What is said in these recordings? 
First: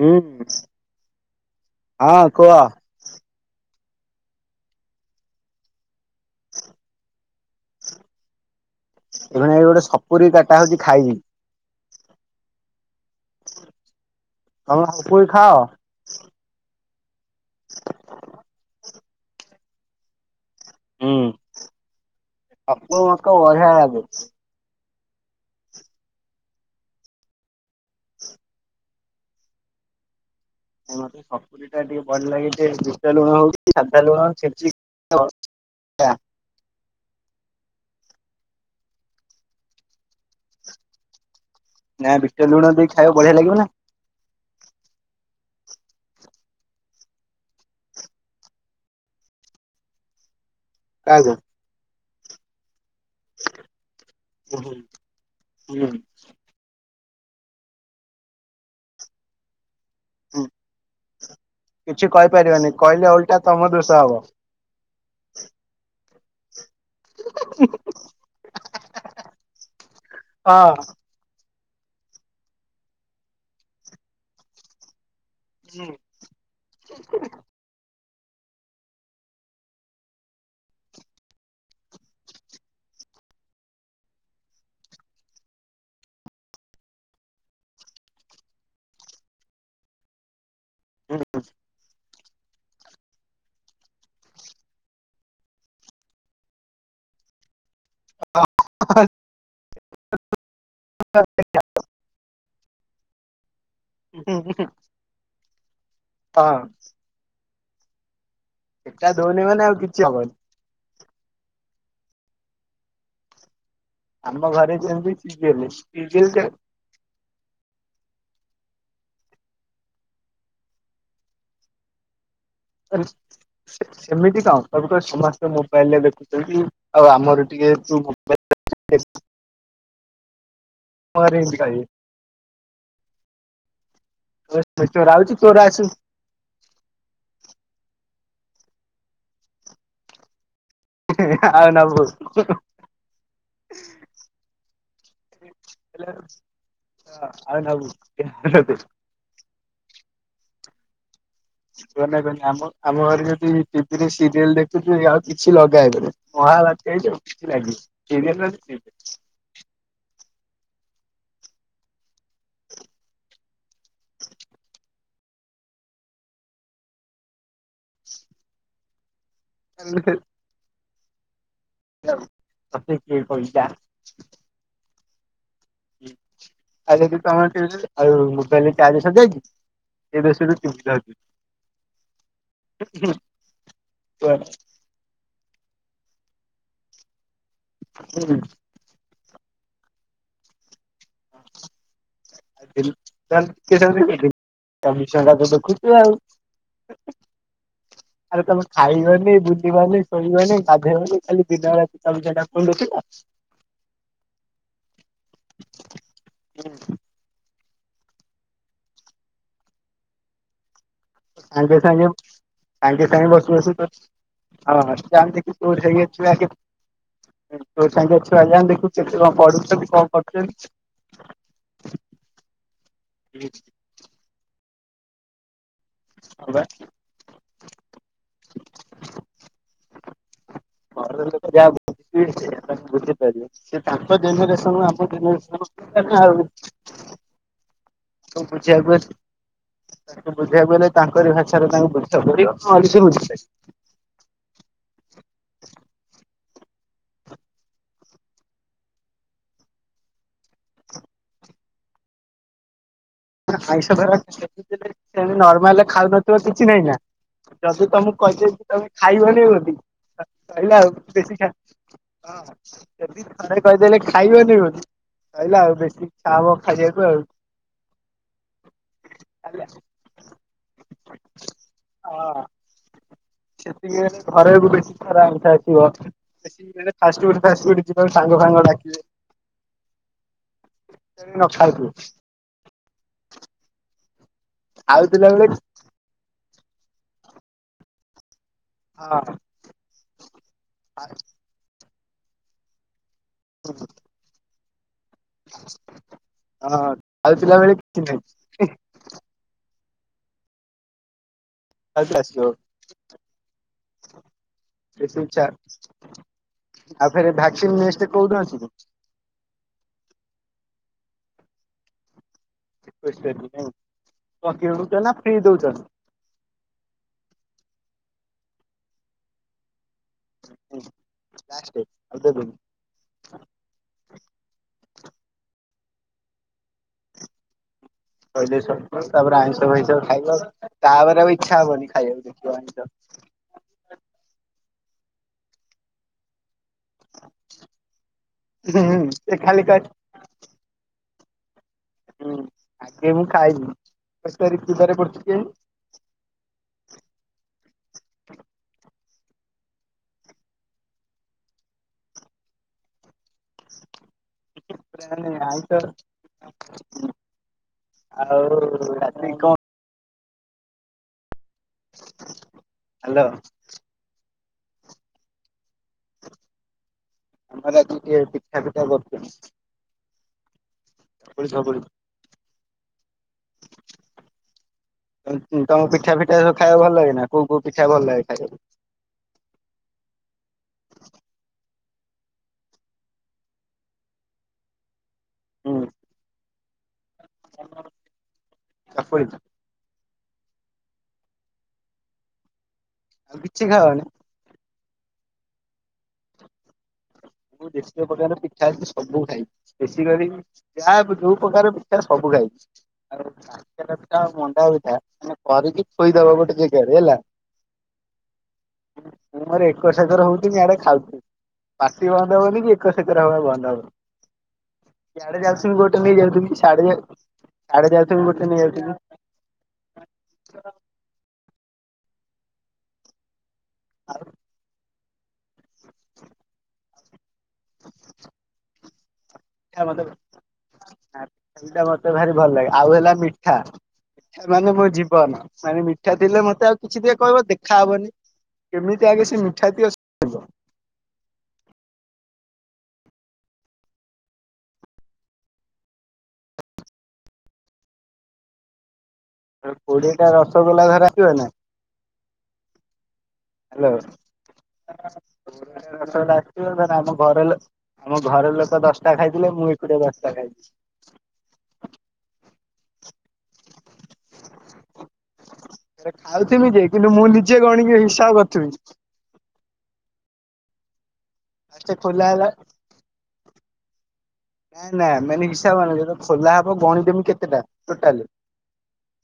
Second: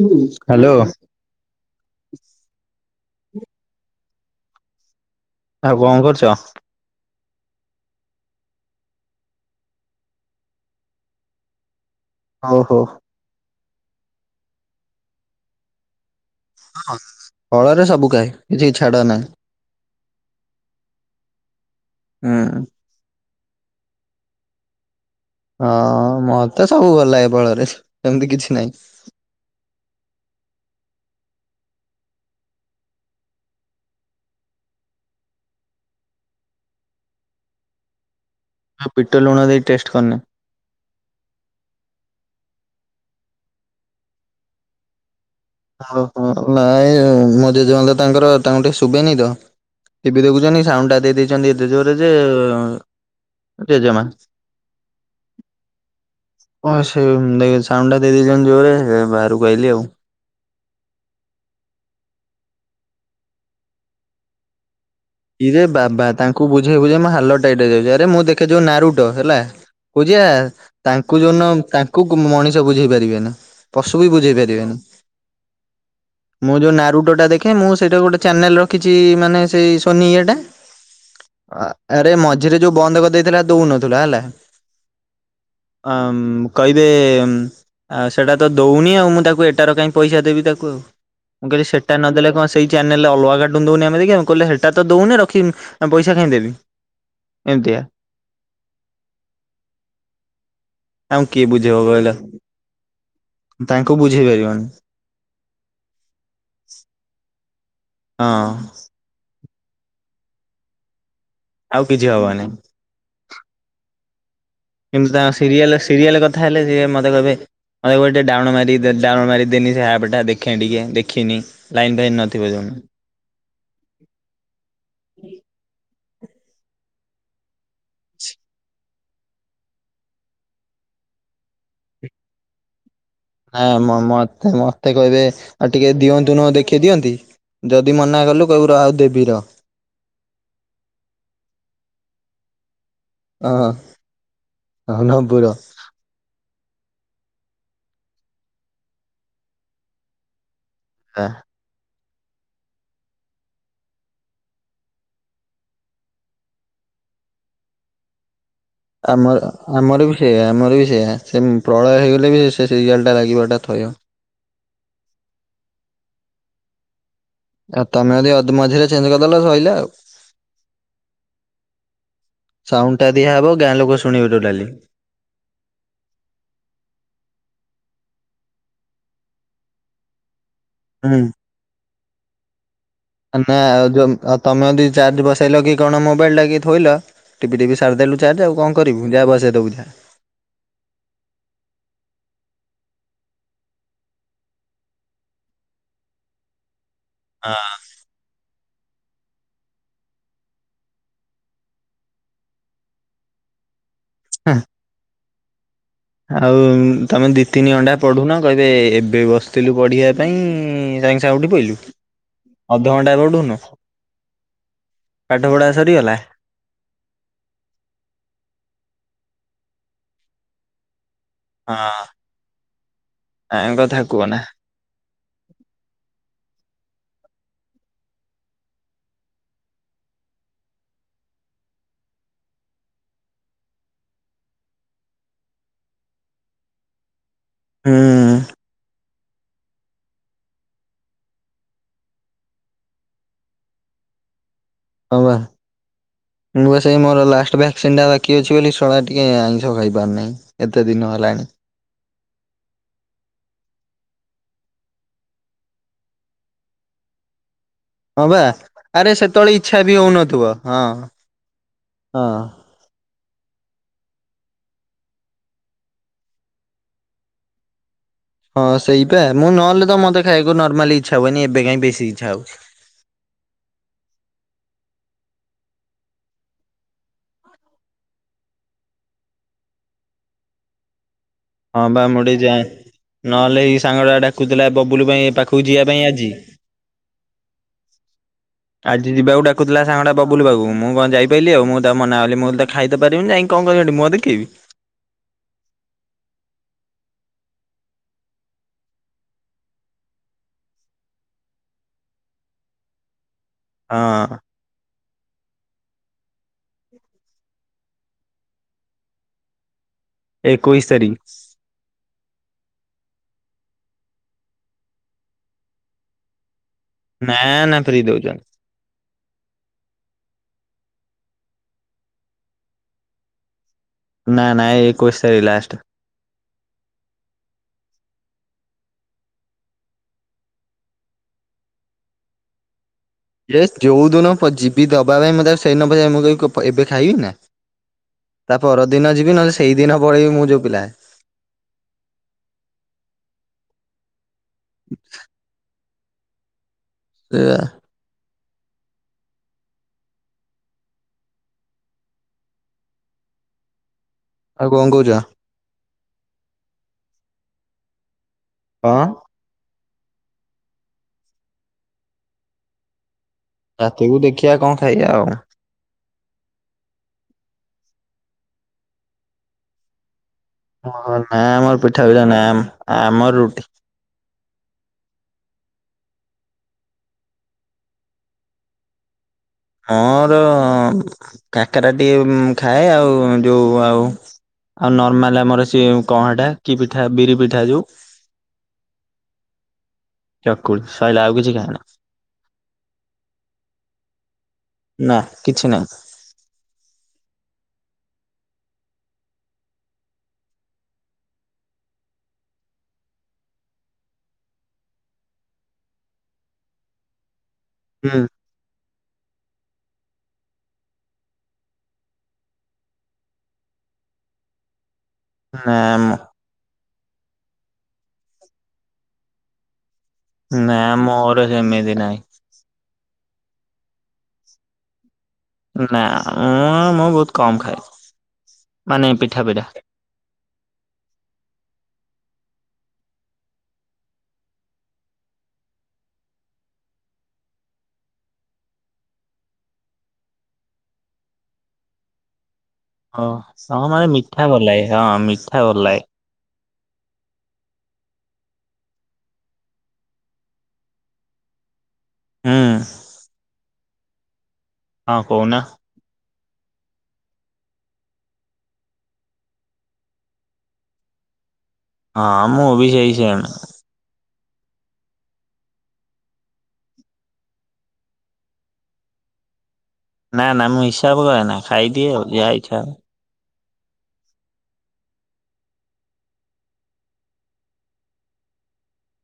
ହୁଁ ହଁ କୁହ। ଆଉ କଁ କରୁଚ? ଏବେ ଭାଇ ଗୋଟେ ସପୁରୀ କାଟା ହଉଚି ଖାଇବି। ଅମୋ ହୋ। ତମେ ସପୁରୀ ଖାଅ? ଫଳରେ ସବୁ କାଏ କିଛି ଛାଡ଼ ନାହିଁ। ଅଁ। ଅପୁ ମତେ ବଢ଼ିଆ ଲାଗେ। ହଁ ମତେ ସବୁ ଭଲ ଲାଗେ ଫଳରେ ସେମତି କିଛି ନାହିଁ। ହଁ ମତେ ସପୁରୀଟା ଟିକେ ଭଲ ଲାଗେ ଯେ ବିଟ୍ ଲୁଣ ହଉ କି ସାଧା ଲୁଣ ଛିଞ୍ଚି ଦବ। ତ୍ୟାଁ ଆଉ ବିଟ ଲୁଣ ଦେଇ ଟେଷ୍ଟ କରିନେଇ? ନାଇଁ ବିଟ୍ ଲୁଣ ଦେଇକି ଖାଇବାକୁ ବଢିଆ ଲାଗିବନା। ଆଉ ହଁ ନାଇଁ ୟେ ମୋ ଜେଜମା ତାଙ୍କର ତାଙ୍କୁ ଟିକେ ଶୁଭେନି ତ ଟିଭି ଦେଖୁଛନ୍ତି ସାଉଣ୍ଡଟା ଦେଇ କାହାକୁ? ଦେଇଛନ୍ତି ଏତେ ଜୋରେ ଯେ ଜେଜମା। ଉଁହୁଁ ହୁଁ। ହଁ ସେ ଏ ସାଉଣ୍ଡଟା ଦେଇ ଦେଇଛନ୍ତି ଜୋରେ ହେ ବାହାରକୁ ଆଇଲି ଆଉ। ହୁଁ କିଛି କହିପାରିବେନି କହିଲେ ଓଲଟା ତମ ଦୋଷ ହବ। ଇରେ ବାବା ତାଙ୍କୁ ବୁଝେଇ ବୁଝେଇ ମୋ ହା ଲତ ଟାଇଟ ହେଇଯାଉଚି ଆରେ ମୁଁ ଦେଖେ ଯଉ ନାରୁଟ ହେଲା ବୁଝିଆ ହଁ ତାଙ୍କ ତାଙ୍କୁ ଯୋଉଦିନ ତାଙ୍କୁ କୁ ମଣିଷ ବୁଝେଇ ପାରିବେନି ପଶୁ ବି ବୁଝେଇ ପାରିବେନି। ହୁଁ ମୁଁ ଯୋଉ ନାରୁଟଟା ଦେଖେ ମୁଁ ସେଇଟା ଗୋଟେ ଚ୍ୟାନେଲ ରଖିଛି ମାନେ ସେଇ ଶୋନି ଇଏଟା। ଆ ଆରେ ମଝିରେ ଯୋଉ ବନ୍ଦ କରିଦେଇଥିଲା ଦଉନଥିଲା ହେଲା ଆମ୍ କହିବେ ଆ ସେଟା ତ ଦୋଉନି ଆଉ ମୁଁ ତାକୁ ଏଟାର କାଇଁ ପଇସା ଦେବି ତାକୁ ଆଉଁ ମୁଁ କହିଲି ସେଟା ନଦେଲେ କଣ ସେଇ ଚାନେଲରେ ଅଲଗା କାଟୁନ ଦୋଉନି ଆମେ ଦେଖିଆ କହିଲେ ହେ ଟା ତ ଦୋଉନି ରଖିମୀ ପଇସା କାଇଁ ଦେବି ଏମିତିଆ। [inaudible] ତାଙ୍କୁ କିଏ ବୁଝେଇବ କହିଲ ତାଙ୍କୁ ବୁଝେଇ ହଁ ପାରିବନି। [inaudible] ହଁ। ଏଟା ଦଉନି ମାନେ ଆଉ କିଛି ହବନି। ଆଉ କିଛି ହବନି। ଆମ ଘରେ କିନ୍ତୁ ତାଙ୍କ ସିରିଏଲ ସିରିଏଲ କଥା ହେଲେ ସିଏ ମତେ କହିବେ ଆ ଏ ଗୋଟେ ଡାଉଣ ମାରି ଦେ ଡାଉଣ ଲୋଡ୍ ମାରି ଦେନୀ ସେ ଆପଟା ଦେଖେ ଟିକେ ଦେଖିନି। ଲାଇନ ଫାଇନ ନଥିବ ଜଉଦୀନ। [inaudible] ସେ ସେମିତି କଣ ସବୁ କ ସମସ୍ତେ ମୋବାଇଲରେ ଦେଖୁଛନ୍ତି ଆଉ ଆମର ଟିକେ ତୁ ମୋବାଇଲ [inaudible] [unintelligible] ନା ମ ମତେ ମତେ ତୋର କହିବେ ଆଉଛି ତୋର ଆଉ ଆସୁ ଟିକେ ଦିଅନ୍ତୁନୁ ଦେଖି ଦିଅନ୍ତି। ଯଦି ମନା କଲୁ କଇବୁ ର ଆଉ ଦେବୀ ର। [unintelligible] ଅ ହଁ ହ ନବୁ ର। [unintelligible] ଆଉ ନବୁ। [unintelligible] ନା। କୁହନା କୁହନା ଆମ ଆମ ଘରେ ଯଦି ଟିଭି ରେ ସିରିଏଲ ଦେଖୁଥିବେ ଆଉ କିଛି ଲଗା ହେବନି। ମହାବାତ୍ୟା [unintelligible] ସିରିଏଲ୍ ରେ ଆସିଛି। ଆମର ଆମର ବି ସେୟା ଆମର ବି ସେୟା ସେ ପ୍ରଳୟ ହେଇଗଲେ ବି ସେ ସେ ସିରିଆାଲ୍ଟା ଲାଗିବାଟା ଥୟ। ଆଉ ତମେ ଯଦି ଅଧ୍ ମଝିରେ ଚେଞ୍ଜକରଦଲ ସଇ [inaudible] ତତେ ସାଉଣ୍ଡ ଟା କିଏ ଦିଆ ହବ କହିଲା ଗାଁ ଲୋକ ଶୁଣିବେ ଟୋଟାଲି। ଆ ଯଦି ତମେ [unintelligible] ଆଉ ମୋବାଇଲରେ ଚାର୍ଜ ସରିଯାଇଛି। ଏବେ ସେଠୁ ଚୁପ୍ ଯାଉଚି। ହୁଁ [inaudible] ଏ ନା ଆଉ ଯୋଉ ଅ ତମେ ଯଦି ଚାର୍ଜ ବସେଇଲ କି କଣ ମୋବାଇଲ ଟା କି ଥୋଇଲ ଟିପି ଟିିପି ସାରି ଦେଲୁ ଚାର୍ଜ ଆଉ କଁ କରିବୁ ଯା ବସେଇ ଦବୁ ଯା। [unintelligible] ହଁ। ଆଉ ତମେ ଖାଇବନି ବୁଲିବନି ଶୋଇବନି ଗାଧେଇବନି ଖାଲି ଦିନ ରାତି ଚବିଶି ଘଣ୍ଟା ଫୋନ ଦେଖିଲ‌। ହାଁ। ଆଉ ତମେ ଦି ତିନି ଘଣ୍ଟା ପଢୁନ କହିବେ ଏବେ ବସିଥିଲୁ ପଢିବା ପାଇଁ ସା ସାଙ୍ଗେ ସାଙ୍ଗେ ସାଙ୍ଗେ ସାଙ୍ଗେ ପଢୁନୁ ବସୁ ବସୁ ତ। ପାଠ ପଢା ସରିଗଲା। [unintelligible] ତୋ ସାଙ୍ଗର ଛୁଆ ଯାଉନୁ ଦେଖିବୁ କେତେ କଣ ପଢୁଛନ୍ତି କଣ କରୁଛନ୍ତି। ହଁ ଟାଇମ୍ କଥା କୁହନା। ହଁ ବା। [unintelligible] ସିଏ ତାଙ୍କ ଜେନେରେସନ କୁ ଆମ ଜେନେରେସନ [inaudible] ହୁଁ। ସବୁ ବୁଝିବାକୁ ଅଛି। ତାଙ୍କୁ ବୁଝେଇ ବାକୁ ହେଲେ ତାଙ୍କରି ଭାଷାରେ ତାଙ୍କୁ ବୁଝେଇବାକୁ ପଡିବ ନହେଲେ ସିଏ ବୁଝି ବେନି। ହଁ ବା। ମୁଁ ବା ସେଇ ମୋର ଲାଷ୍ଟ ଭାକ୍ସିନ ଟା ବାକି ଅଛି ବୋଲି! ! ! ! ! ! ! ! ! ! ଟିକେ ଆଇଁଷ ଖାଇ ପାରୁ ନେଇ। ଏତେ ଦିନ ହେଲାଣି। [unintelligible] ତମକୁ କହିଦେଇ ଥିବି ତମେ ଖାଇବନେଇ ବୋଲି ହଁ ତାହେଲେ ବା ସଇଲା ଆରେ ସେତେବେଳେ ଆଉ ଇଚ୍ଛା ବି ବେସି ହଉନଥିବ ଆଉ ହଁ ବେଶୀ ଖା ହଁ। ଯଦି ଘରେ କହିଦେଲେ ଖାଇବନି ବୋଲି ସଇଲା ଆଉ ବେଶୀ ଇଛା ହବ ଖାଇବାକୁ ଆଉ। ହଁ ସେଇପା ମୁଁ ନହଲେ ତ ମତେ ଖାଇକୁ ନର୍ମାଲି ଇଚ୍ଛା ହଏନି ଏବେ କାଇଁ ବେଶୀ ଇଚ୍ଛା ହଁ ହଉଚି। ସେତିକି ବେଳେ ଘରେ ରୁ ବେସି କରା ବହୁତ ଆସିବ। ସେତିକି ବେଳେ ଫାଷ୍ଟଫୁଡ ଫାଷ୍ଟଫୁଡ ଯିବାକୁ ସାଙ୍ଗ ଫାଙ୍ଗ ଡାକିବେ। [unintelligible] ହଁ ପା ମୁଁ ଟିକେ ଯାଏଁ ନହେଲେ ଏଇ ସାଙ୍ଗ ଟା ଡାକୁଥିଲା ବବୁଲୁ ପାଇଁ ଏ ଖାଉଥିଲା ବେଳେ ପାଖକୁ ଯିବା ପାଇଁ ଆଜି ଆଜି ହଁ ଯିବାକୁ ଡ଼ା କୁଥିଲା ସାଙ୍ଗାଟା ବବୁଲ ପାଖକୁ ମୁ କଁ ଜାଇ ପାଇଲି ଆଉ ମୁଁ ତାକୁ ମନା କଲି ମୁଁ ତ ଖାଇତ ପାରିବିନି ଯାଇଁ କି। କଁ କରିବି ସେଠି ମୁଁହ ଦେଖେଇବି। [unintelligible] ଆଉ ଥରେ ଆସିବ। ହଁ। ଏ ସବୁ ଚା ଆଉ ଫେରେ ଭାକ୍ସିନ୍ ନେଷ୍ଟ କୋଉଦିନ ଅଛିକି। ଏକୋଇଶି ତାରିଖ। ଏକୋଇଶି ତାରିଖ ନାଇଁ କଁ କିଣୁଚ ନା ଫ୍ରି ଦଉଛନ୍ତି। ନା ନା ଫ୍ରି ଦଉଛନ୍ତି। ହୁଁ ଲା ଷ୍ଟେ ଆଉ ଦେବେନି। ନା ନା ଏ ଏକୋଇଶି ତରିଖ ଲାଷ୍ଟ। ସଇଲେ ମରିଯାଉ ତାପରେ ଆଇଁଷ ଫାଇଁଷ ଖାଇବ‌। ତାପରେ ଆଉ ଇଚ୍ଛା ହବନି ଖାଇବାକୁ ଦେଖିବ ଆଇଁଷ। ଏ ଯୋଉ ଦିନ ପ ଯିବି ଦବା ପାଇଁ ମୁଁ ତାକୁ ସେଇ ଦିନ ପଚାରିବି ମୁଁ କହିବି କ ଏବେ ଖାଇବି ନା। ତା ହୁଁ ହୁଁ ପରଦିନ ସେ ଯିବି ନହେଲେ ଖାଲି କ ସେଇଦିନ ପଳେଇବି ମୁଁ ଯୋଉ ପିଲା। ହୁଁ ଆଗେ ମୁଁ ଖାଇବି [unintelligible] ତେ ଆ ଆଉ କଣ କହୁଛ? [unintelligible] ଆଉ କଣ? ରାତିକି କଣ ହାଲୋ। ରାତିକୁ ଦେଖିବା କଣ ଖାଇବା ଆଉ। ଆମର ଆଜି କିଏ ପିଠା ପିଠା କରିଛନ୍ତି ଓ ନାଁ ଫକୁଳି। ଆମର ପିଠା ଭଳିଆ ନାନ୍ ଆମ ଆମର ରୁଟି। ଉ - ଉ - ତମ ପିଠା ଫିଠା ସବୁ ଖାଇବା ଭଲ ଲାଗେ ନା କୋଉ କୋଉ ପିଠା ଭଲ ଲାଗେ ଖାଇବାକୁ? ହଁର କାକରା ଟିକେ ମୁ ଖାଏ ଆଉ ଯୋଉ ଆଉ ଆଉ ନର୍ମାଲ ଆମର ସେ କଣା ହେଟା କି ପିଠା ବିରି ପିଠା ହୁଁ ଯୋଉ ଚକୁଳି ଚକୁଳି ସଇଲା ଆଉ କିଛି ଖାଇନା। ଆଉ କିଛି ଖାଅନି? ନା କିଛି ନାହିଁ। ତୁ ଡେସକ ରୀ ପକାର ପିଠା ସବୁ ଖାଇ ଲ ବେଶୀକରି ଯାହା ଯୋଉ ପ୍ରକାର ପିଛ [unintelligible] ସବୁ ଖାଇଛି ଆଉ କାକରା ପିଠା ଆଉ ମଣ୍ଡା ପିଠା ମାନେ କରିକି ଥୋଇ ଦବ ଗୋଟେ ଜେଗାରେ ହେଲା। ହୁଁ। ମୁଁ ମୋର ଏକର ଶେଯରେ ହଉତିମି ଆଡେ ଖାଉଥୁମୀ। ସେ ବନ୍ଦ ହବନି କି ଏ କର ସେକର ହବା ବନ୍ଦ ହେବନି। ଆଡେ ଯାଉଥିମି ନା ଗୋଟେ ମ ନେଇ ଯୋଉଥିମି ସେଆଡେ ସେଡେ ଆଡେ ଯାଉଥିମି ଗୋଟେ ନେଇଆସିମି ନା ମୋର ଯେମିତି ନାହିଁ। ଆଉ। ନା ମୁଁ- ମୁଁ ବହୁତ କମ ଖାଏ ମାନେ ପିଠା ପିଠା। ପିଠା ମତେ ଭାରି ଭଲପିଠା ମତେ ଲାଗେ ଆଉ ହେଲା ମିଠା [unintelligible] ମାନେ ମୋ ଜୀବନ ମାନେ ମିଠା ଲେ ମତେ ଆଉ କିଛି ଟେ କହିବ ଦେଖାହବନି। କେମିତି ଆଗେ ସେ ମିଠା ତି ଓ ହଁ ମାନେ ମିଠା ବୋଲାଏ ହଁ ମିଠା ବଲାଏ। କୋଡିଏ ଟା ରସଗୋଲା ଧରସିବ ନା। ହଁ। ହ୍ୟାଲୋ। ହଁ କହୁନା। ଟା ଆିବ ନଲେ ଆମ ଘର ଆମ ଘର ଲୋକ ଦଶଟା ଖାଇଥିଲେ ମୁଁ ଏକୁଟିଆ ଦଶଟା ଖାଇଥିଲି [unintelligible] ହଁ, ମୁଁ ବି ସେଇ ସେମ। ଖାଉଥିଲି ଯେ କିନ୍ତୁ ମୁଁ ନିଜେ ଗଣିକି ହିସାବ ରଖିଥିବି। ନା ନା ମୁଁ ହିସାବ କରେ ନା। ଆଚଛେ ଖାଇଦିଏ ଆଉ ଖୋଲା ଯାହା ହେଲା। ଇଚ୍ଛା [inaudible] ନାଇଁ ନାଇଁ ମାନେ ହିସ ହବାନ ଖୋଲା ହବ ଗଣିମି କେତେଟା ଟୋଟା [unintelligible]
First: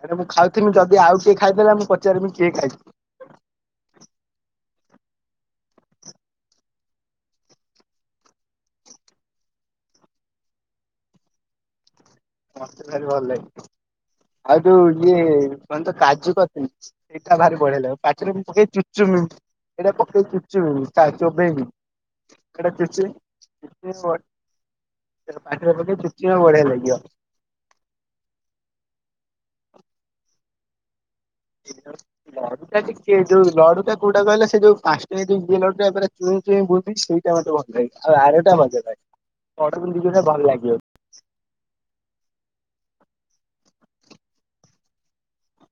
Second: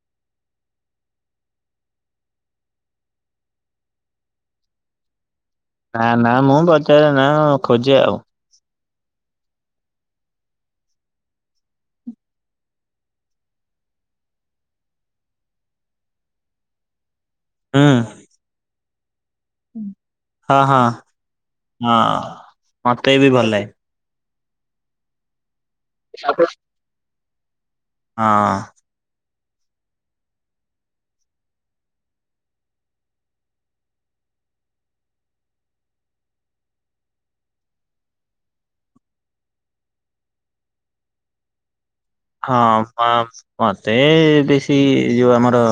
ଆରେ ମୁଁ ଖାଉଥଥିଲି ଯଦି ଆଉ କିଏ ଖାଇଦେ ମୁଁ ପଚାରିବି କିଏ ଖାଇଛିି। ନା ନା ମୁଁ ବଜାର ନା ଖୋଜେ ଆଉ। ମସ୍ତେ ଭାରି ଭଲ ଲାଗଛି ଆଉ ଯୋଉ ଇଏ କୁହ ତ କାଜୁ କରିଥିଲ। ସେଇଟା ଭାରି ହୁଁ ବଢେଇ ପାଖରେ ଚୁଚୁମି। ଏଟା ପକେଇ ଚୁଚୁ ହଁ ହଁ। ଚବେଇ ଏଟା ଚୁଚୁ। ହଁ ମତେ ବି ଭଲ ଲାଗେ। ପାରେ ପେ ଚୁଚଚିର ବଡେ ଲାଗଗଯ [unintelligible] ହଁ। [inaudible] ଲଡ଼ୁ ଟା ଟିକେ ଯୋଉ ଲଡ଼ୁ ଟା କୋଉଟା କହିଲ ସେ ଯୋଉ ପାଁସ୍ ଟଙ୍କିଆ ଯୋଉ ଇଏ ଲଡ଼ୁ ଟା [unintelligible] [unintelligible] ସେଇଟା ମୋତେ ଭଲ ଲାଗେ ଆଉ ଆରଟା ମଜା ଲାଗେ [unintelligible] ଭଲ ଲାଗିବ। ହଁ ମ-ମତେ ବେଶୀ ଏଇ ଯୋଉ ଆମର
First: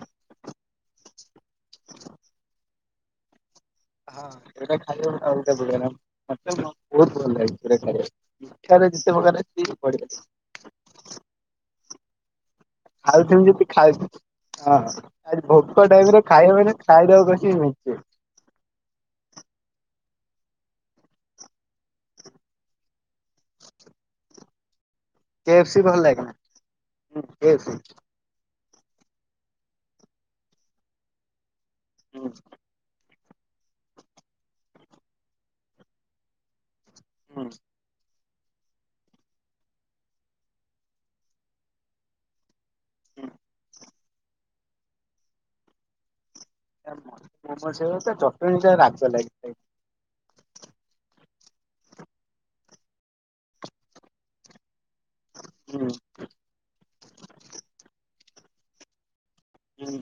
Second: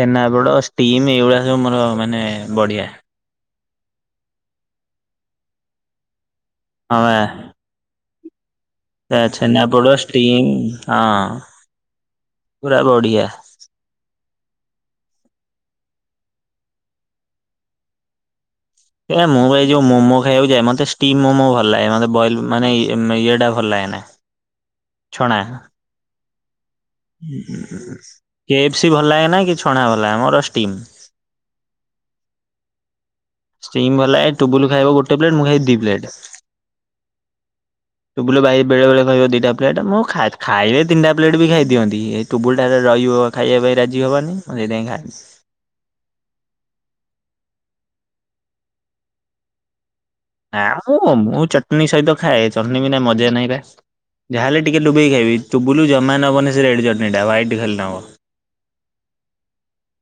ଛେନାପୋଡ଼ ଷ୍ଟିମ ଏଇଗୁଡ଼ା ସବୁ ମୋର ମାନେ ବଢ଼ିଆ। ହଁ ଏଟା ଖାଇବ ଗୋଟେ ଅଲଗା ପ୍ରକାର ମତେ ମ ହଁ ବୋହୁତ ଭଲ ଲାଗେ। [unintelligible] ଆ ପ୍ରକାର ଅଛି ଛେନାପୋଡ଼ ବଢିଆ ଷ୍ଟିମ ହଁ। ପୁରା ବଢିଆ। ଖାଉଥିବି ଯଦି ଖାଉ ଆଚ୍ଛା ଆ [unintelligible] ଭୋକ ଟାଇମ ରେ ଖାଇବ ମାନେ ଖାଇଦବ କଷିକି ମେଞ୍ଚେ। ଏରା ମୁଁ ବା ଏଇ ଯୋଉ ମୋମୋ ଖାଇବା କୁ ଯାଏ ମତେ ଷ୍ଟିମ ମୋମୋ ଭଲ ଲାଗେ ମତେ ବଏଲ ମାନେ ଇଏ ମ୍ ଇଏ ଟା ଭଲ ଲାଗେ ନା। ହ [unintelligible] କେ ଏଫ ସି ଭଲ ଲାଗେନା? ହୁଁ କେ ଏଫ୍ ସି ଭଲ ଲାଗେ ନା କି ଛଣା ଭଲ ଲାଗେନା ମୋର ଷ୍ଟିମ୍। [unintelligible] ଷ୍ଟିମ୍ ଭଲ ଲାଗେ ଟୁବୁଲୁ ଖାଇବ ଗୋଟେ ପ୍ଲେଟ ମୁଁ ଖାଇବି ଦି ପ୍ଲେଟ୍। ହଁ। ତୁବୁଲୁ ଭାଇ ବେଳେ ବଳେ ଖାଇବ ଦିଟା ପ୍ଲେଟ ମୁଁ ଖାଇଥ୍ ଖାଇଲେ ତିନିଟା ପ୍ଲେଟ ବି ଖାଇ ଦିଅନ୍ତି। ଟୁବୁଲୁ [unintelligible] ରହିଯୀବ ଖାଇବା ପାଇଁ ରାଜି ହବନି ମୁଁ ସେଇଥିପାଇଁ ଖାଏନି। [unintelligible] ଚଟୁଆଣୀଟା ରାଗ ଲାଗେ। ନା ମ ମୁଁ ଚଟୁଣି ସହିତ ଖାଏ ଚଟୁଣି ବି ନା ମଜା ନାହିଁ ପା। ଯାହାହେଲେ ଟିକେ ଡୁବେଇକି ଖାଇବି ଟୁବୁଲୁ ହୁଁ ଜମା ନବନି ସେ ରେଡ ଚଟଣୀ ଟ ହ୍ୱାଇଟ ଖାଲି ନବ। ହୁଁ।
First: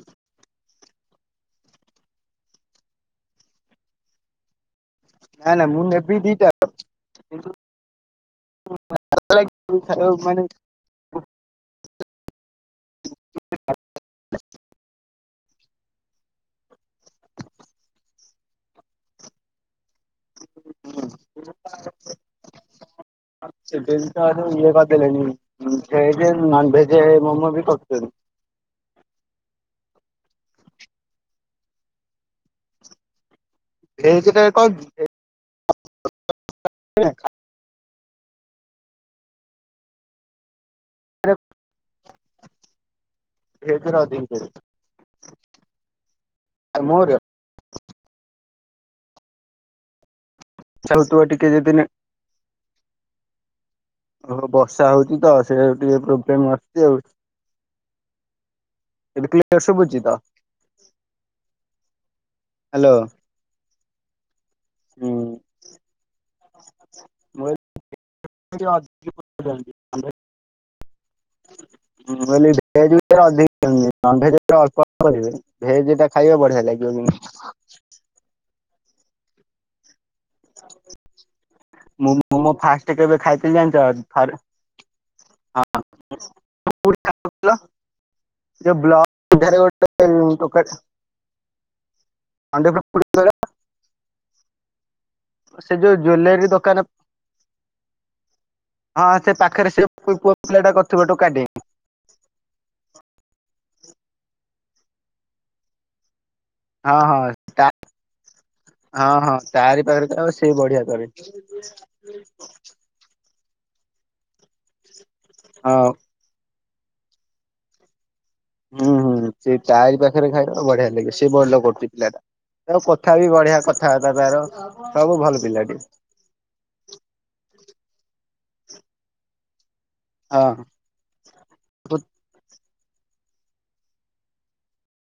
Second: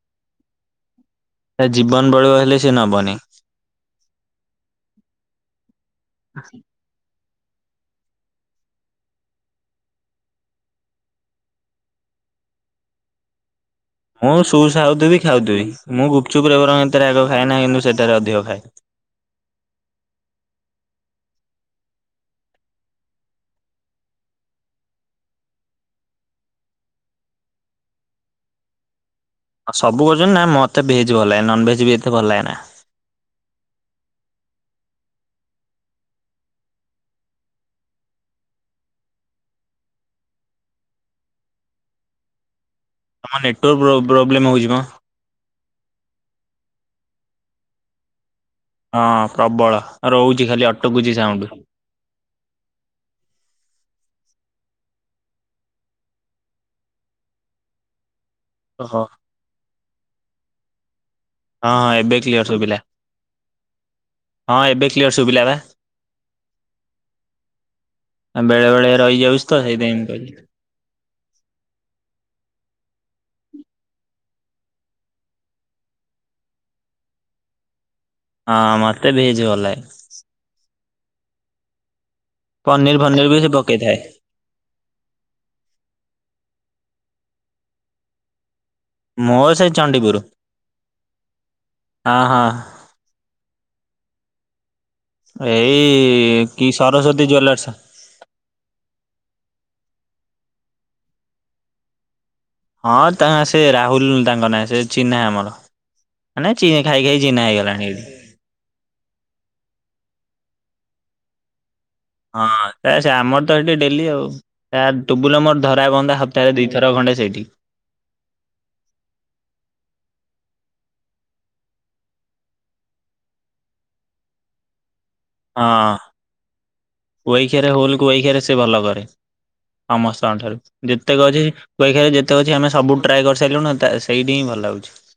ତା ଜୀବନ ପଳେଇବ ହେଲେ ସେ ନବନି। ନା ନା ମୁଁ ନେବି ଦିଟା [inaudible] କିନ୍ତୁ [inaudible] ମୁଁ ଖାଇବାକୁ ମାନେ ମୁଁ ସୁ ସା ହୋଉଥିବି ଖାଉଥିବି। ମୁଁ ଗୁପଚୁପରେ ବରଂ ଏତେ ରାଗ ଖାଏ ନାହିଁ କିନ୍ତୁ ସେଟାରେ ଅଧିକ ଖାଏ। ହୁଁ [inaudible] ସେବେ ବି ତାର ଇଏ କରିଦେଲେଣି ଉଁ ଭେଜ ନନ ଭେଜ ମୋମୋ ବି କରୁଛନ୍ତି। ଆଉ ସବୁ କରୁଛନ୍ତି ନା ମତେ ଭେଜ୍ ଭଲ ଲାଗେ ନନ ଭେଜ ବି ଏତେ ଭଲ ଲାଗେ ନା। ଭେଜ ଟା କଣ କି ଭେ [inaudible] [unintelligible] ତମ ନେଟୱାର୍କ ପ୍ରୋ-ପ୍ରୋବ୍ଲେମ୍ ହୋଉଚି ମ। [unintelligible] ମରିଆ। ହଁ ପ୍ରବଳ ରହୁଛି ଖାଲି ଅଟ୍ ଚାଲୁଥିବ ଟିକେ ଯଦି ନେ ଓହୋ ବର୍ଷା ହୋଉଚି ତ ସେଇରାକ ଟିକେ ପ୍ରୋବ୍ଲେମ [unintelligible] ଆଉ। ଅ ହଁ। ଏବେ କ୍ଲିୟର ଶୁଭୁଚି ତ? ହଁ ହଁ ଏବେ କ୍ଲିୟର ଶୁଭିଲା। ହ୍ୟାଲୋ ହଁ ଏବେ ହୁଁ କ୍ଲିୟର ଶୁଭିଲା ବା। ମୁଁ ଆ ବେଳେବେଳେ ରହି ଯାଉଛି ତ ସେଇଥିପାଇଁ ଏମିତି କହିଲି। ମୁଁ କହିଲି ଭେଜ [inaudible] ଅଧିକ। ନନ୍ ଭେଜରେ ଅଳ୍ପ ଅଳ୍ପ ଦେବେ ଭେଜ ଟା ଖାଇବା ବଢ଼ିଆ ଲାଗିବ କିନ୍ତୁ। ହଁ ମତେ ଭେଜ ଭଲ ଲାଗେ। ମୁଁ ମୋମୋ ଫାଷ୍ଟ ପନିର କେବେ ଫନିର ବି ସେ ଖାଇଥିଲି ପକେଇଥାଏ ଜାଣିଚ ଥରେ ହଁ [inaudible] ଥିଲ ଯଉ ବ୍ଲ ମୋ ସିଧା ରେ ସେଇ ଗୋଟେ ଚଣ୍ଡିପୁର। ଟୋକା ଟା ହଁ ହଁ [unintelligible] ସେ ଯୋଉ ଏଇ ଜୁଏଲାରୀ କି ଦୋକାନ ସରସ୍ଵତୀ ଜୁଏଲର୍ସ। ହଁ ସେ ପାଖେରେ ସେ [unintelligible] ପୁଅ ପିଲା ଟା କରିଥିବ ଟୋକା ଟେ। ହଁ ତାଙ୍କ ସେ ରାହୁଲ୍ ତାଙ୍କ ନାଁ ସେ ଚିହ୍ନା ଆମର। ମାନେ ଚି ଖାଇ ହଁ- ଖାଇ ହଁ ଚିହ୍ନା ତା ହେଇଗଲାଣି ଏଇଠି। ହଁ- ହଁ ତାରି ପାଖରେ ତ ଆଉ ସେ ବଢିଆ କରେ। ହଁ ସେ-ସେ ଆମର ତ ସେଠି ଡେଲି ଆଉ ଆ ଟୁବୁଲ ମୋର ହଁ ଧରା ବନ୍ଧା ହ ସପ୍ତାହରେ ଦିଥର ଖଣ୍ଡେ ସେଇଠି। ହୁଁ- ହୁଁ ସେ ତାରି ପାଖେରେ ଖାଇବା ବଢିଆ ଲାଗିବ ସେ ଭଲ କରୁଚି ପିଲାଟା। ତାର କଥା ବି ବଢିଆ କଥାବାର୍ତ୍ତା ତାର ସବୁ ଭଲ୍ ହଁ କୁହିକା ରେ ରୋଲ୍ କୁହିକାରେ ସେ ଭଲ କରେ। ସମସ୍ତ ଙ୍କ ହଁ। ଠାରୁ ଯେତେକ ଅଛି କୁହିକାରେ ଯେତେ ଅଛି ଆମେ ସବୁ ଟ୍ରାଏ କରିସାରିଲୁଣି ତା ସେଇଠି ହିଁ ଭଲ ଲାଗୁଚି।